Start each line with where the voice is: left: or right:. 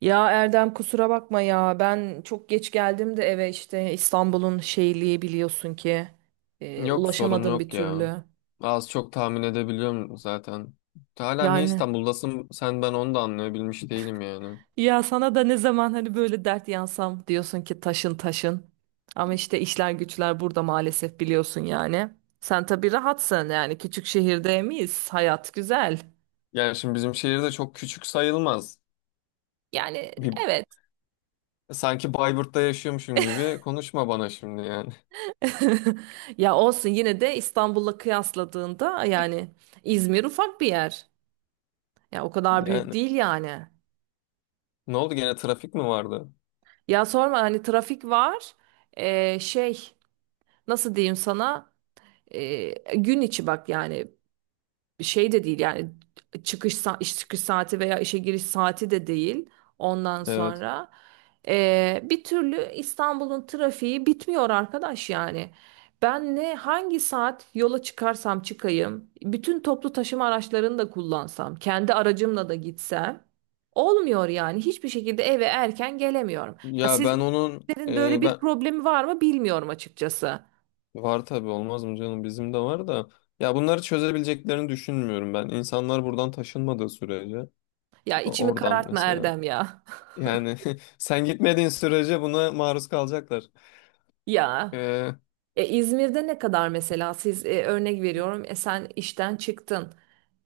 right: Ya Erdem kusura bakma ya ben çok geç geldim de eve işte İstanbul'un şeyliği biliyorsun ki
left: Yok, sorun
right: ulaşamadım bir
left: yok ya.
right: türlü.
left: Az çok tahmin edebiliyorum zaten. Hala niye
right: Yani
left: İstanbul'dasın sen, ben onu da anlayabilmiş değilim yani.
right: ya sana da ne zaman hani böyle dert yansam diyorsun ki taşın taşın ama işte işler güçler burada maalesef biliyorsun yani. Sen tabii rahatsın yani küçük şehirde miyiz hayat güzel.
left: Yani şimdi bizim şehir de çok küçük sayılmaz.
right: Yani
left: Bir,
right: evet.
left: Sanki Bayburt'ta yaşıyormuşum gibi konuşma bana şimdi yani.
right: Ya olsun yine de İstanbul'la kıyasladığında yani İzmir ufak bir yer. Ya o kadar büyük
left: Yani
right: değil yani.
left: ne oldu, gene trafik mi vardı?
right: Ya sorma hani trafik var. Şey, nasıl diyeyim sana? Gün içi bak yani şey de değil yani iş çıkış saati veya işe giriş saati de değil ondan
left: Evet.
right: sonra. Bir türlü İstanbul'un trafiği bitmiyor arkadaş yani, ben ne hangi saat yola çıkarsam çıkayım, bütün toplu taşıma araçlarını da kullansam kendi aracımla da gitsem olmuyor yani, hiçbir şekilde eve erken gelemiyorum. Ya
left: Ya ben onun
right: sizlerin böyle bir
left: ben
right: problemi var mı bilmiyorum açıkçası.
left: var, tabii olmaz mı canım, bizim de var da. Ya bunları çözebileceklerini düşünmüyorum ben. İnsanlar buradan taşınmadığı sürece
right: Ya içimi
left: oradan
right: karartma
left: mesela.
right: Erdem ya.
left: Yani sen gitmediğin sürece buna maruz kalacaklar.
right: Ya
left: Ee,
right: İzmir'de ne kadar mesela, siz örnek veriyorum, sen işten çıktın.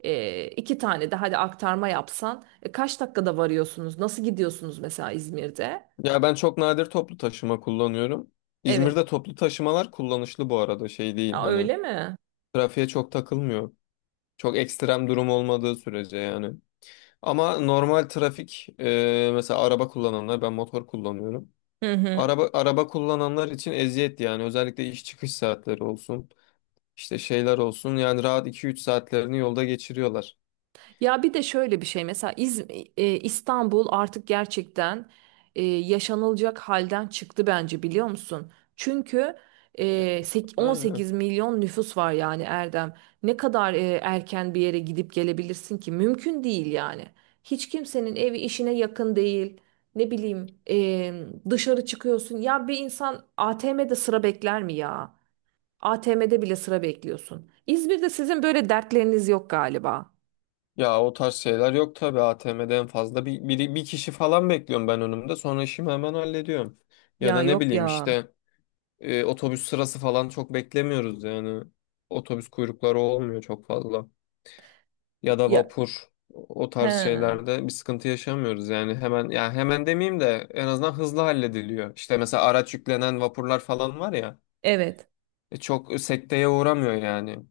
right: İki tane de hadi aktarma yapsan kaç dakikada varıyorsunuz? Nasıl gidiyorsunuz mesela İzmir'de?
left: Ya ben çok nadir toplu taşıma kullanıyorum.
right: Evet.
left: İzmir'de toplu taşımalar kullanışlı bu arada, şey değil
right: Aa,
left: hani,
right: öyle mi?
left: trafiğe çok takılmıyor. Çok ekstrem durum olmadığı sürece yani. Ama normal trafik, mesela araba kullananlar, ben motor kullanıyorum.
right: Hı hı.
left: Araba kullananlar için eziyet yani, özellikle iş çıkış saatleri olsun, işte şeyler olsun, yani rahat iki üç saatlerini yolda geçiriyorlar.
right: Ya bir de şöyle bir şey mesela İstanbul artık gerçekten yaşanılacak halden çıktı bence, biliyor musun? Çünkü
left: Aynen.
right: 18 milyon nüfus var yani Erdem. Ne kadar erken bir yere gidip gelebilirsin ki? Mümkün değil yani. Hiç kimsenin evi işine yakın değil. Ne bileyim, dışarı çıkıyorsun. Ya bir insan ATM'de sıra bekler mi ya? ATM'de bile sıra bekliyorsun. İzmir'de sizin böyle dertleriniz yok galiba.
left: Ya o tarz şeyler yok tabii, ATM'de en fazla bir kişi falan bekliyorum ben önümde, sonra işimi hemen hallediyorum. Ya
right: Ya
left: da ne
right: yok
left: bileyim
right: ya.
left: işte, otobüs sırası falan çok beklemiyoruz yani, otobüs kuyrukları olmuyor çok fazla. Ya da
right: Ya
left: vapur, o
right: he,
left: tarz şeylerde bir sıkıntı yaşamıyoruz yani, hemen, ya hemen demeyeyim de en azından hızlı hallediliyor. İşte mesela araç yüklenen vapurlar falan var ya,
right: evet.
left: çok sekteye uğramıyor yani.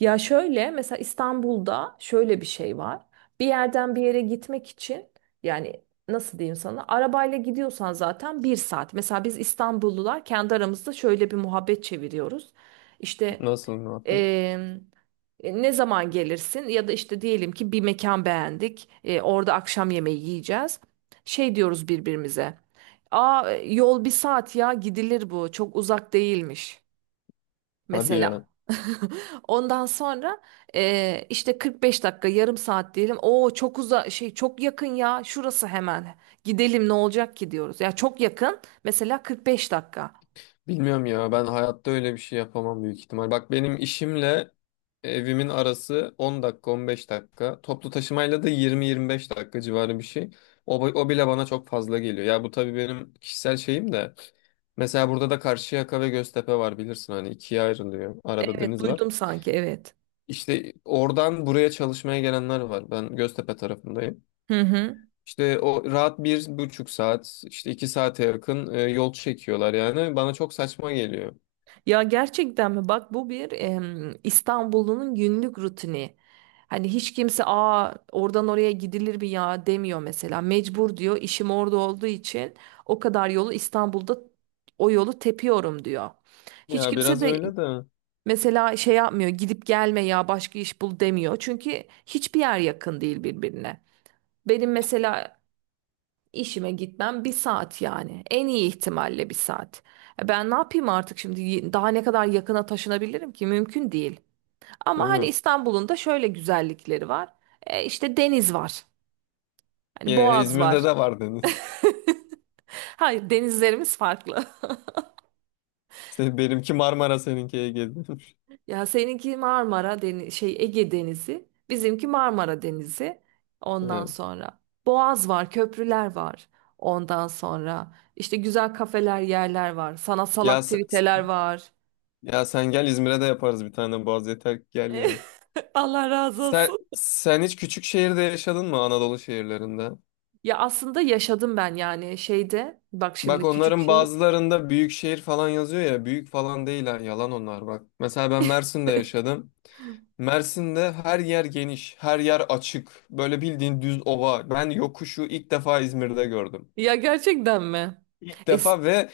right: Ya şöyle mesela İstanbul'da şöyle bir şey var. Bir yerden bir yere gitmek için yani, nasıl diyeyim sana, arabayla gidiyorsan zaten bir saat. Mesela biz İstanbullular kendi aramızda şöyle bir muhabbet çeviriyoruz. İşte
left: Nasıl muhabbet?
right: em, ne zaman gelirsin ya da işte diyelim ki bir mekan beğendik, orada akşam yemeği yiyeceğiz. Şey diyoruz birbirimize. "Aa, yol bir saat, ya gidilir, bu çok uzak değilmiş"
left: Hadi ya.
right: mesela. Ondan sonra işte 45 dakika, yarım saat diyelim. "Oo çok şey, çok yakın ya, şurası hemen. Gidelim, ne olacak ki" diyoruz. Ya çok yakın mesela 45 dakika.
left: Bilmiyorum ya, ben hayatta öyle bir şey yapamam büyük ihtimal. Bak, benim işimle evimin arası 10 dakika, 15 dakika. Toplu taşımayla da 20-25 dakika civarı bir şey. O bile bana çok fazla geliyor. Ya bu tabii benim kişisel şeyim de. Mesela burada da Karşıyaka ve Göztepe var, bilirsin hani ikiye ayrılıyor. Arada
right: Evet,
left: deniz var.
right: duydum sanki, evet.
left: İşte oradan buraya çalışmaya gelenler var. Ben Göztepe tarafındayım.
right: Hı hı.
left: İşte o rahat 1,5 saat, işte iki saate yakın yol çekiyorlar yani. Bana çok saçma geliyor.
right: Ya gerçekten mi? Bak, bu bir İstanbul'un günlük rutini. Hani hiç kimse "aa, oradan oraya gidilir mi ya" demiyor mesela. Mecbur diyor, işim orada olduğu için o kadar yolu İstanbul'da, o yolu tepiyorum diyor. Hiç
left: Ya
right: kimse
left: biraz
right: de
left: öyle de,
right: mesela şey yapmıyor, gidip gelme ya, başka iş bul demiyor. Çünkü hiçbir yer yakın değil birbirine. Benim mesela İşime gitmem bir saat yani. En iyi ihtimalle bir saat. Ben ne yapayım artık şimdi? Daha ne kadar yakına taşınabilirim ki? Mümkün değil.
left: değil
right: Ama hani
left: mi?
right: İstanbul'un da şöyle güzellikleri var. İşte deniz var. Hani
left: Ya
right: Boğaz
left: İzmir'de
right: var.
left: de var deniz.
right: Hayır, denizlerimiz farklı.
left: Se- benimki Marmara, seninki Ege'de.
right: Ya seninki Marmara Deniz, şey, Ege Denizi, bizimki Marmara Denizi. Ondan
left: Ha.
right: sonra Boğaz var, köprüler var. Ondan sonra işte güzel kafeler, yerler var. Sanatsal
left: Ya sen,
right: aktiviteler var.
left: ya sen gel İzmir'e, de yaparız bir tane Boğaz, yeter ki gel ya.
right: Allah razı
left: Sen
right: olsun.
left: sen hiç küçük şehirde yaşadın mı, Anadolu şehirlerinde?
right: Ya aslında yaşadım ben yani şeyde. Bak
left: Bak,
right: şimdi küçük
left: onların
right: şehir.
left: bazılarında büyük şehir falan yazıyor ya, büyük falan değiller, yalan onlar bak. Mesela ben Mersin'de yaşadım. Mersin'de her yer geniş, her yer açık. Böyle bildiğin düz ova. Ben yokuşu ilk defa İzmir'de gördüm.
right: Ya gerçekten mi?
left: İlk
right: Es
left: defa. Ve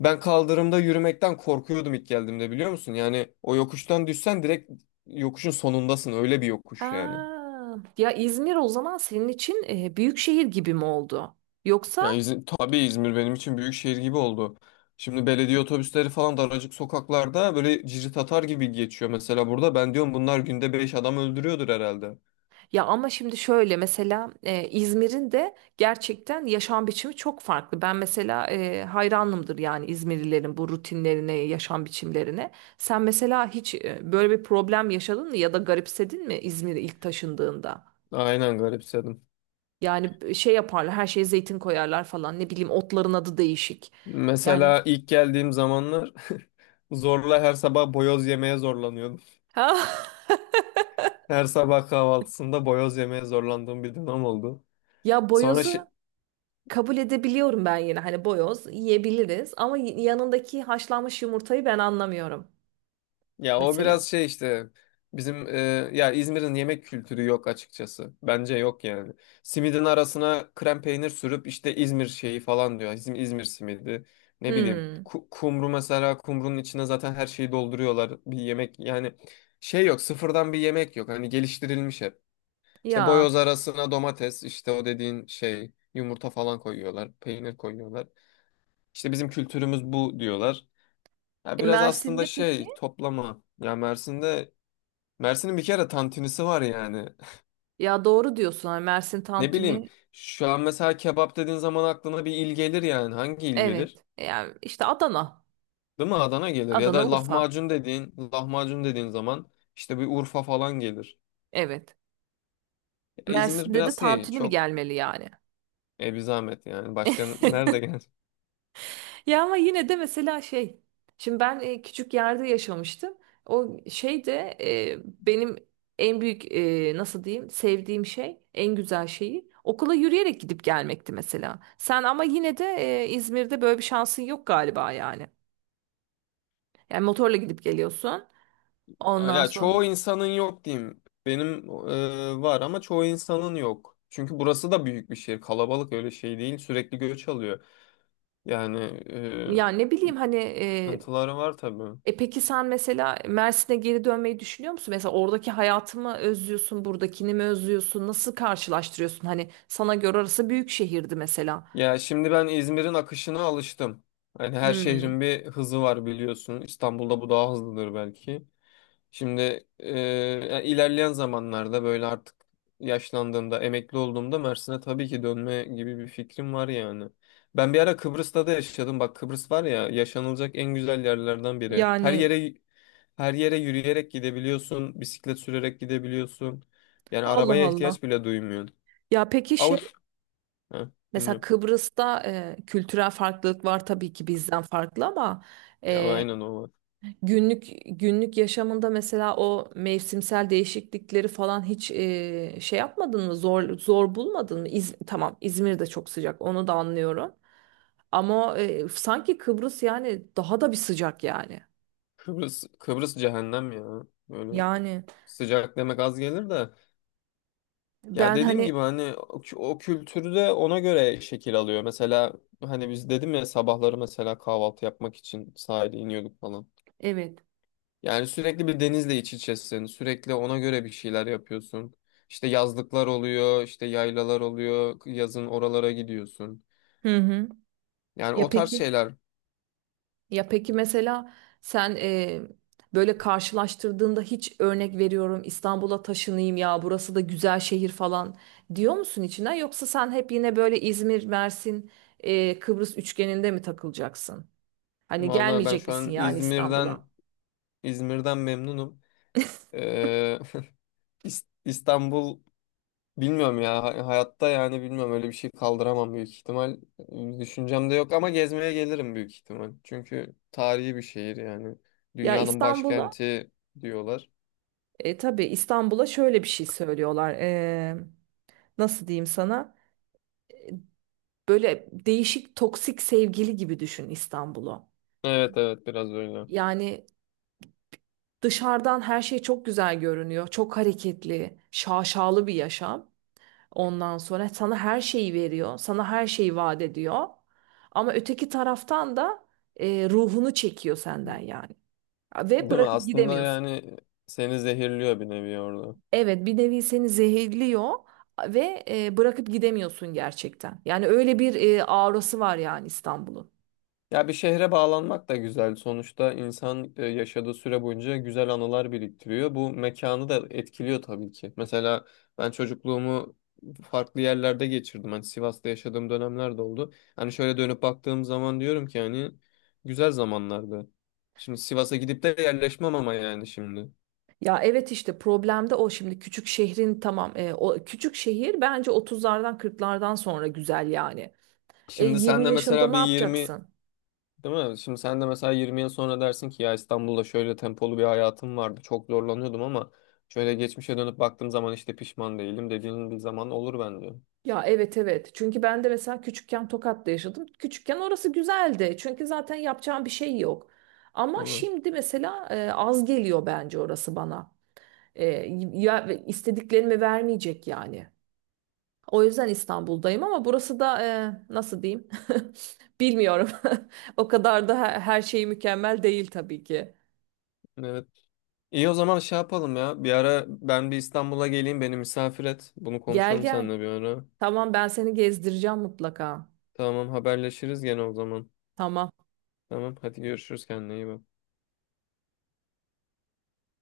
left: ben kaldırımda yürümekten korkuyordum ilk geldiğimde, biliyor musun? Yani o yokuştan düşsen direkt yokuşun sonundasın. Öyle bir yokuş yani.
right: Aa, ya İzmir o zaman senin için büyük şehir gibi mi oldu? Yoksa...
left: Yani İzmir, tabii İzmir benim için büyük şehir gibi oldu. Şimdi belediye otobüsleri falan daracık sokaklarda böyle cirit atar gibi geçiyor. Mesela burada ben diyorum, bunlar günde beş adam öldürüyordur herhalde.
right: Ya ama şimdi şöyle mesela İzmir'in de gerçekten yaşam biçimi çok farklı. Ben mesela hayranımdır yani İzmirlilerin bu rutinlerine, yaşam biçimlerine. Sen mesela hiç böyle bir problem yaşadın mı ya da garipsedin mi İzmir'e ilk taşındığında?
left: Aynen garipsedim.
right: Yani şey yaparlar, her şeye zeytin koyarlar falan. Ne bileyim otların adı değişik. Yani
left: Mesela ilk geldiğim zamanlar zorla her sabah boyoz yemeye zorlanıyordum.
right: ha
left: Her sabah kahvaltısında boyoz yemeye zorlandığım bir dönem oldu.
right: ya
left: Sonra
right: boyozu
left: şi-
right: kabul edebiliyorum ben yine. Hani boyoz yiyebiliriz ama yanındaki haşlanmış yumurtayı ben anlamıyorum
left: Ya o
right: mesela.
left: biraz şey işte, bizim, ya İzmir'in yemek kültürü yok açıkçası. Bence yok yani. Simidin arasına krem peynir sürüp işte İzmir şeyi falan diyor. İzmir, İzmir simidi. Ne bileyim.
right: Hmm.
left: Kumru mesela, kumrunun içine zaten her şeyi dolduruyorlar. Bir yemek yani, şey yok. Sıfırdan bir yemek yok. Hani geliştirilmiş hep. İşte boyoz
right: Ya
left: arasına domates, işte o dediğin şey, yumurta falan koyuyorlar. Peynir koyuyorlar. İşte bizim kültürümüz bu diyorlar. Ya biraz aslında
right: Mersin'de peki?
left: şey, toplama. Mersin'in bir kere tantunisi var yani.
right: Ya doğru diyorsun. Ha, Mersin
left: Ne bileyim,
right: tantuni.
left: şu an mesela kebap dediğin zaman aklına bir il gelir yani. Hangi il
right: Evet.
left: gelir?
right: Yani işte Adana.
left: Değil mi? Adana gelir. Ya
right: Adana,
left: da
right: Urfa.
left: lahmacun dediğin, lahmacun dediğin zaman işte bir Urfa falan gelir.
right: Evet.
left: Ya İzmir
right: Mersin'de de
left: biraz şey,
right: tantuni mi
left: çok
right: gelmeli yani?
left: bir zahmet yani. Başka nerede gelir?
right: Ya ama yine de mesela şey. Şimdi ben küçük yerde yaşamıştım. O şey de benim en büyük nasıl diyeyim, sevdiğim şey, en güzel şeyi okula yürüyerek gidip gelmekti mesela. Sen ama yine de İzmir'de böyle bir şansın yok galiba yani. Yani motorla gidip geliyorsun. Ondan
left: Ya
right: sonra.
left: çoğu insanın yok diyeyim. Benim var ama çoğu insanın yok. Çünkü burası da büyük bir şehir. Kalabalık, öyle şey değil. Sürekli göç alıyor. Yani e,
right: Ya ne bileyim hani
left: sıkıntıları var tabii.
right: peki sen mesela Mersin'e geri dönmeyi düşünüyor musun? Mesela oradaki hayatı mı özlüyorsun, buradakini mi özlüyorsun? Nasıl karşılaştırıyorsun? Hani sana göre orası büyük şehirdi mesela.
left: Ya şimdi ben İzmir'in akışına alıştım. Yani her
right: Hmm.
left: şehrin bir hızı var, biliyorsun. İstanbul'da bu daha hızlıdır belki. Şimdi yani ilerleyen zamanlarda böyle artık yaşlandığımda, emekli olduğumda Mersin'e tabii ki dönme gibi bir fikrim var yani. Ben bir ara Kıbrıs'ta da yaşadım. Bak, Kıbrıs var ya, yaşanılacak en güzel yerlerden biri. Her
right: Yani
left: yere her yere yürüyerek gidebiliyorsun, bisiklet sürerek gidebiliyorsun. Yani
right: Allah
left: arabaya
right: Allah.
left: ihtiyaç bile duymuyorsun.
right: Ya peki, şey,
left: Avut. Ha,
right: mesela
left: dinliyorum.
right: Kıbrıs'ta kültürel farklılık var tabii ki, bizden farklı, ama
left: Ya
right: e,
left: aynen, o var.
right: günlük günlük yaşamında mesela o mevsimsel değişiklikleri falan hiç şey yapmadın mı? Zor zor bulmadın mı? Tamam, İzmir de çok sıcak, onu da anlıyorum. Ama sanki Kıbrıs yani daha da bir sıcak yani.
left: Kıbrıs, Kıbrıs cehennem ya. Böyle
right: Yani
left: sıcak demek az gelir de. Ya
right: ben
left: dediğim
right: hani,
left: gibi hani o kültürü de ona göre şekil alıyor. Mesela hani biz dedim ya, sabahları mesela kahvaltı yapmak için sahile iniyorduk falan.
right: evet.
left: Yani sürekli bir denizle iç içesin. Sürekli ona göre bir şeyler yapıyorsun. İşte yazlıklar oluyor, işte yaylalar oluyor. Yazın oralara gidiyorsun.
right: Hı hı.
left: Yani
right: Ya
left: o tarz
right: peki.
left: şeyler.
right: Ya peki, mesela sen böyle karşılaştırdığında hiç, örnek veriyorum, "İstanbul'a taşınayım ya, burası da güzel şehir" falan diyor musun içinden, yoksa sen hep yine böyle İzmir, Mersin, Kıbrıs üçgeninde mi takılacaksın? Hani
left: Vallahi ben
right: gelmeyecek
left: şu
right: misin
left: an
right: yani
left: İzmir'den
right: İstanbul'a?
left: İzmir'den memnunum. Ee, İs- İstanbul Bilmiyorum ya, hayatta yani, bilmiyorum, öyle bir şey kaldıramam büyük ihtimal. Düşüncemde yok ama gezmeye gelirim büyük ihtimal. Çünkü tarihi bir şehir yani.
right: Ya
left: Dünyanın
right: İstanbul'a
left: başkenti diyorlar.
right: Tabii, İstanbul'a şöyle bir şey söylüyorlar. Nasıl diyeyim sana? Böyle değişik toksik sevgili gibi düşün İstanbul'u.
left: Evet, evet, biraz öyle.
right: Yani dışarıdan her şey çok güzel görünüyor. Çok hareketli, şaşalı bir yaşam. Ondan sonra sana her şeyi veriyor. Sana her şeyi vaat ediyor. Ama öteki taraftan da ruhunu çekiyor senden yani. Ve
left: Değil mi?
right: bırakıp
left: Aslında
right: gidemiyorsun.
left: yani seni zehirliyor bir nevi orada.
right: Evet, bir nevi seni zehirliyor ve bırakıp gidemiyorsun gerçekten. Yani öyle bir aurası var yani İstanbul'un.
left: Ya bir şehre bağlanmak da güzel. Sonuçta insan yaşadığı süre boyunca güzel anılar biriktiriyor. Bu mekanı da etkiliyor tabii ki. Mesela ben çocukluğumu farklı yerlerde geçirdim. Hani Sivas'ta yaşadığım dönemler de oldu. Hani şöyle dönüp baktığım zaman diyorum ki, hani güzel zamanlardı. Şimdi Sivas'a gidip de yerleşmem ama, yani şimdi.
right: Ya evet, işte problem de o, şimdi küçük şehrin, tamam, o küçük şehir bence otuzlardan kırklardan sonra güzel yani.
left: Şimdi sen
right: 20
left: de
right: yaşında
left: mesela
right: ne
left: bir 20.
right: yapacaksın?
left: Değil mi? Şimdi sen de mesela 20 yıl sonra dersin ki ya, İstanbul'da şöyle tempolu bir hayatım vardı. Çok zorlanıyordum ama şöyle geçmişe dönüp baktığım zaman işte pişman değilim dediğin bir zaman olur bence.
right: Ya evet evet, çünkü ben de mesela küçükken Tokat'ta yaşadım. Küçükken orası güzeldi çünkü zaten yapacağım bir şey yok. Ama
left: Değil mi?
right: şimdi mesela az geliyor bence orası bana. E, Ya istediklerimi vermeyecek yani. O yüzden İstanbul'dayım ama burası da nasıl diyeyim? Bilmiyorum. O kadar da her şey mükemmel değil tabii ki.
left: Evet. İyi, o zaman şey yapalım ya. Bir ara ben bir İstanbul'a geleyim, beni misafir et. Bunu
right: Gel
left: konuşalım
right: gel.
left: seninle bir ara.
right: Tamam, ben seni gezdireceğim mutlaka.
left: Tamam, haberleşiriz gene o zaman.
right: Tamam.
left: Tamam, hadi görüşürüz, kendine iyi bak.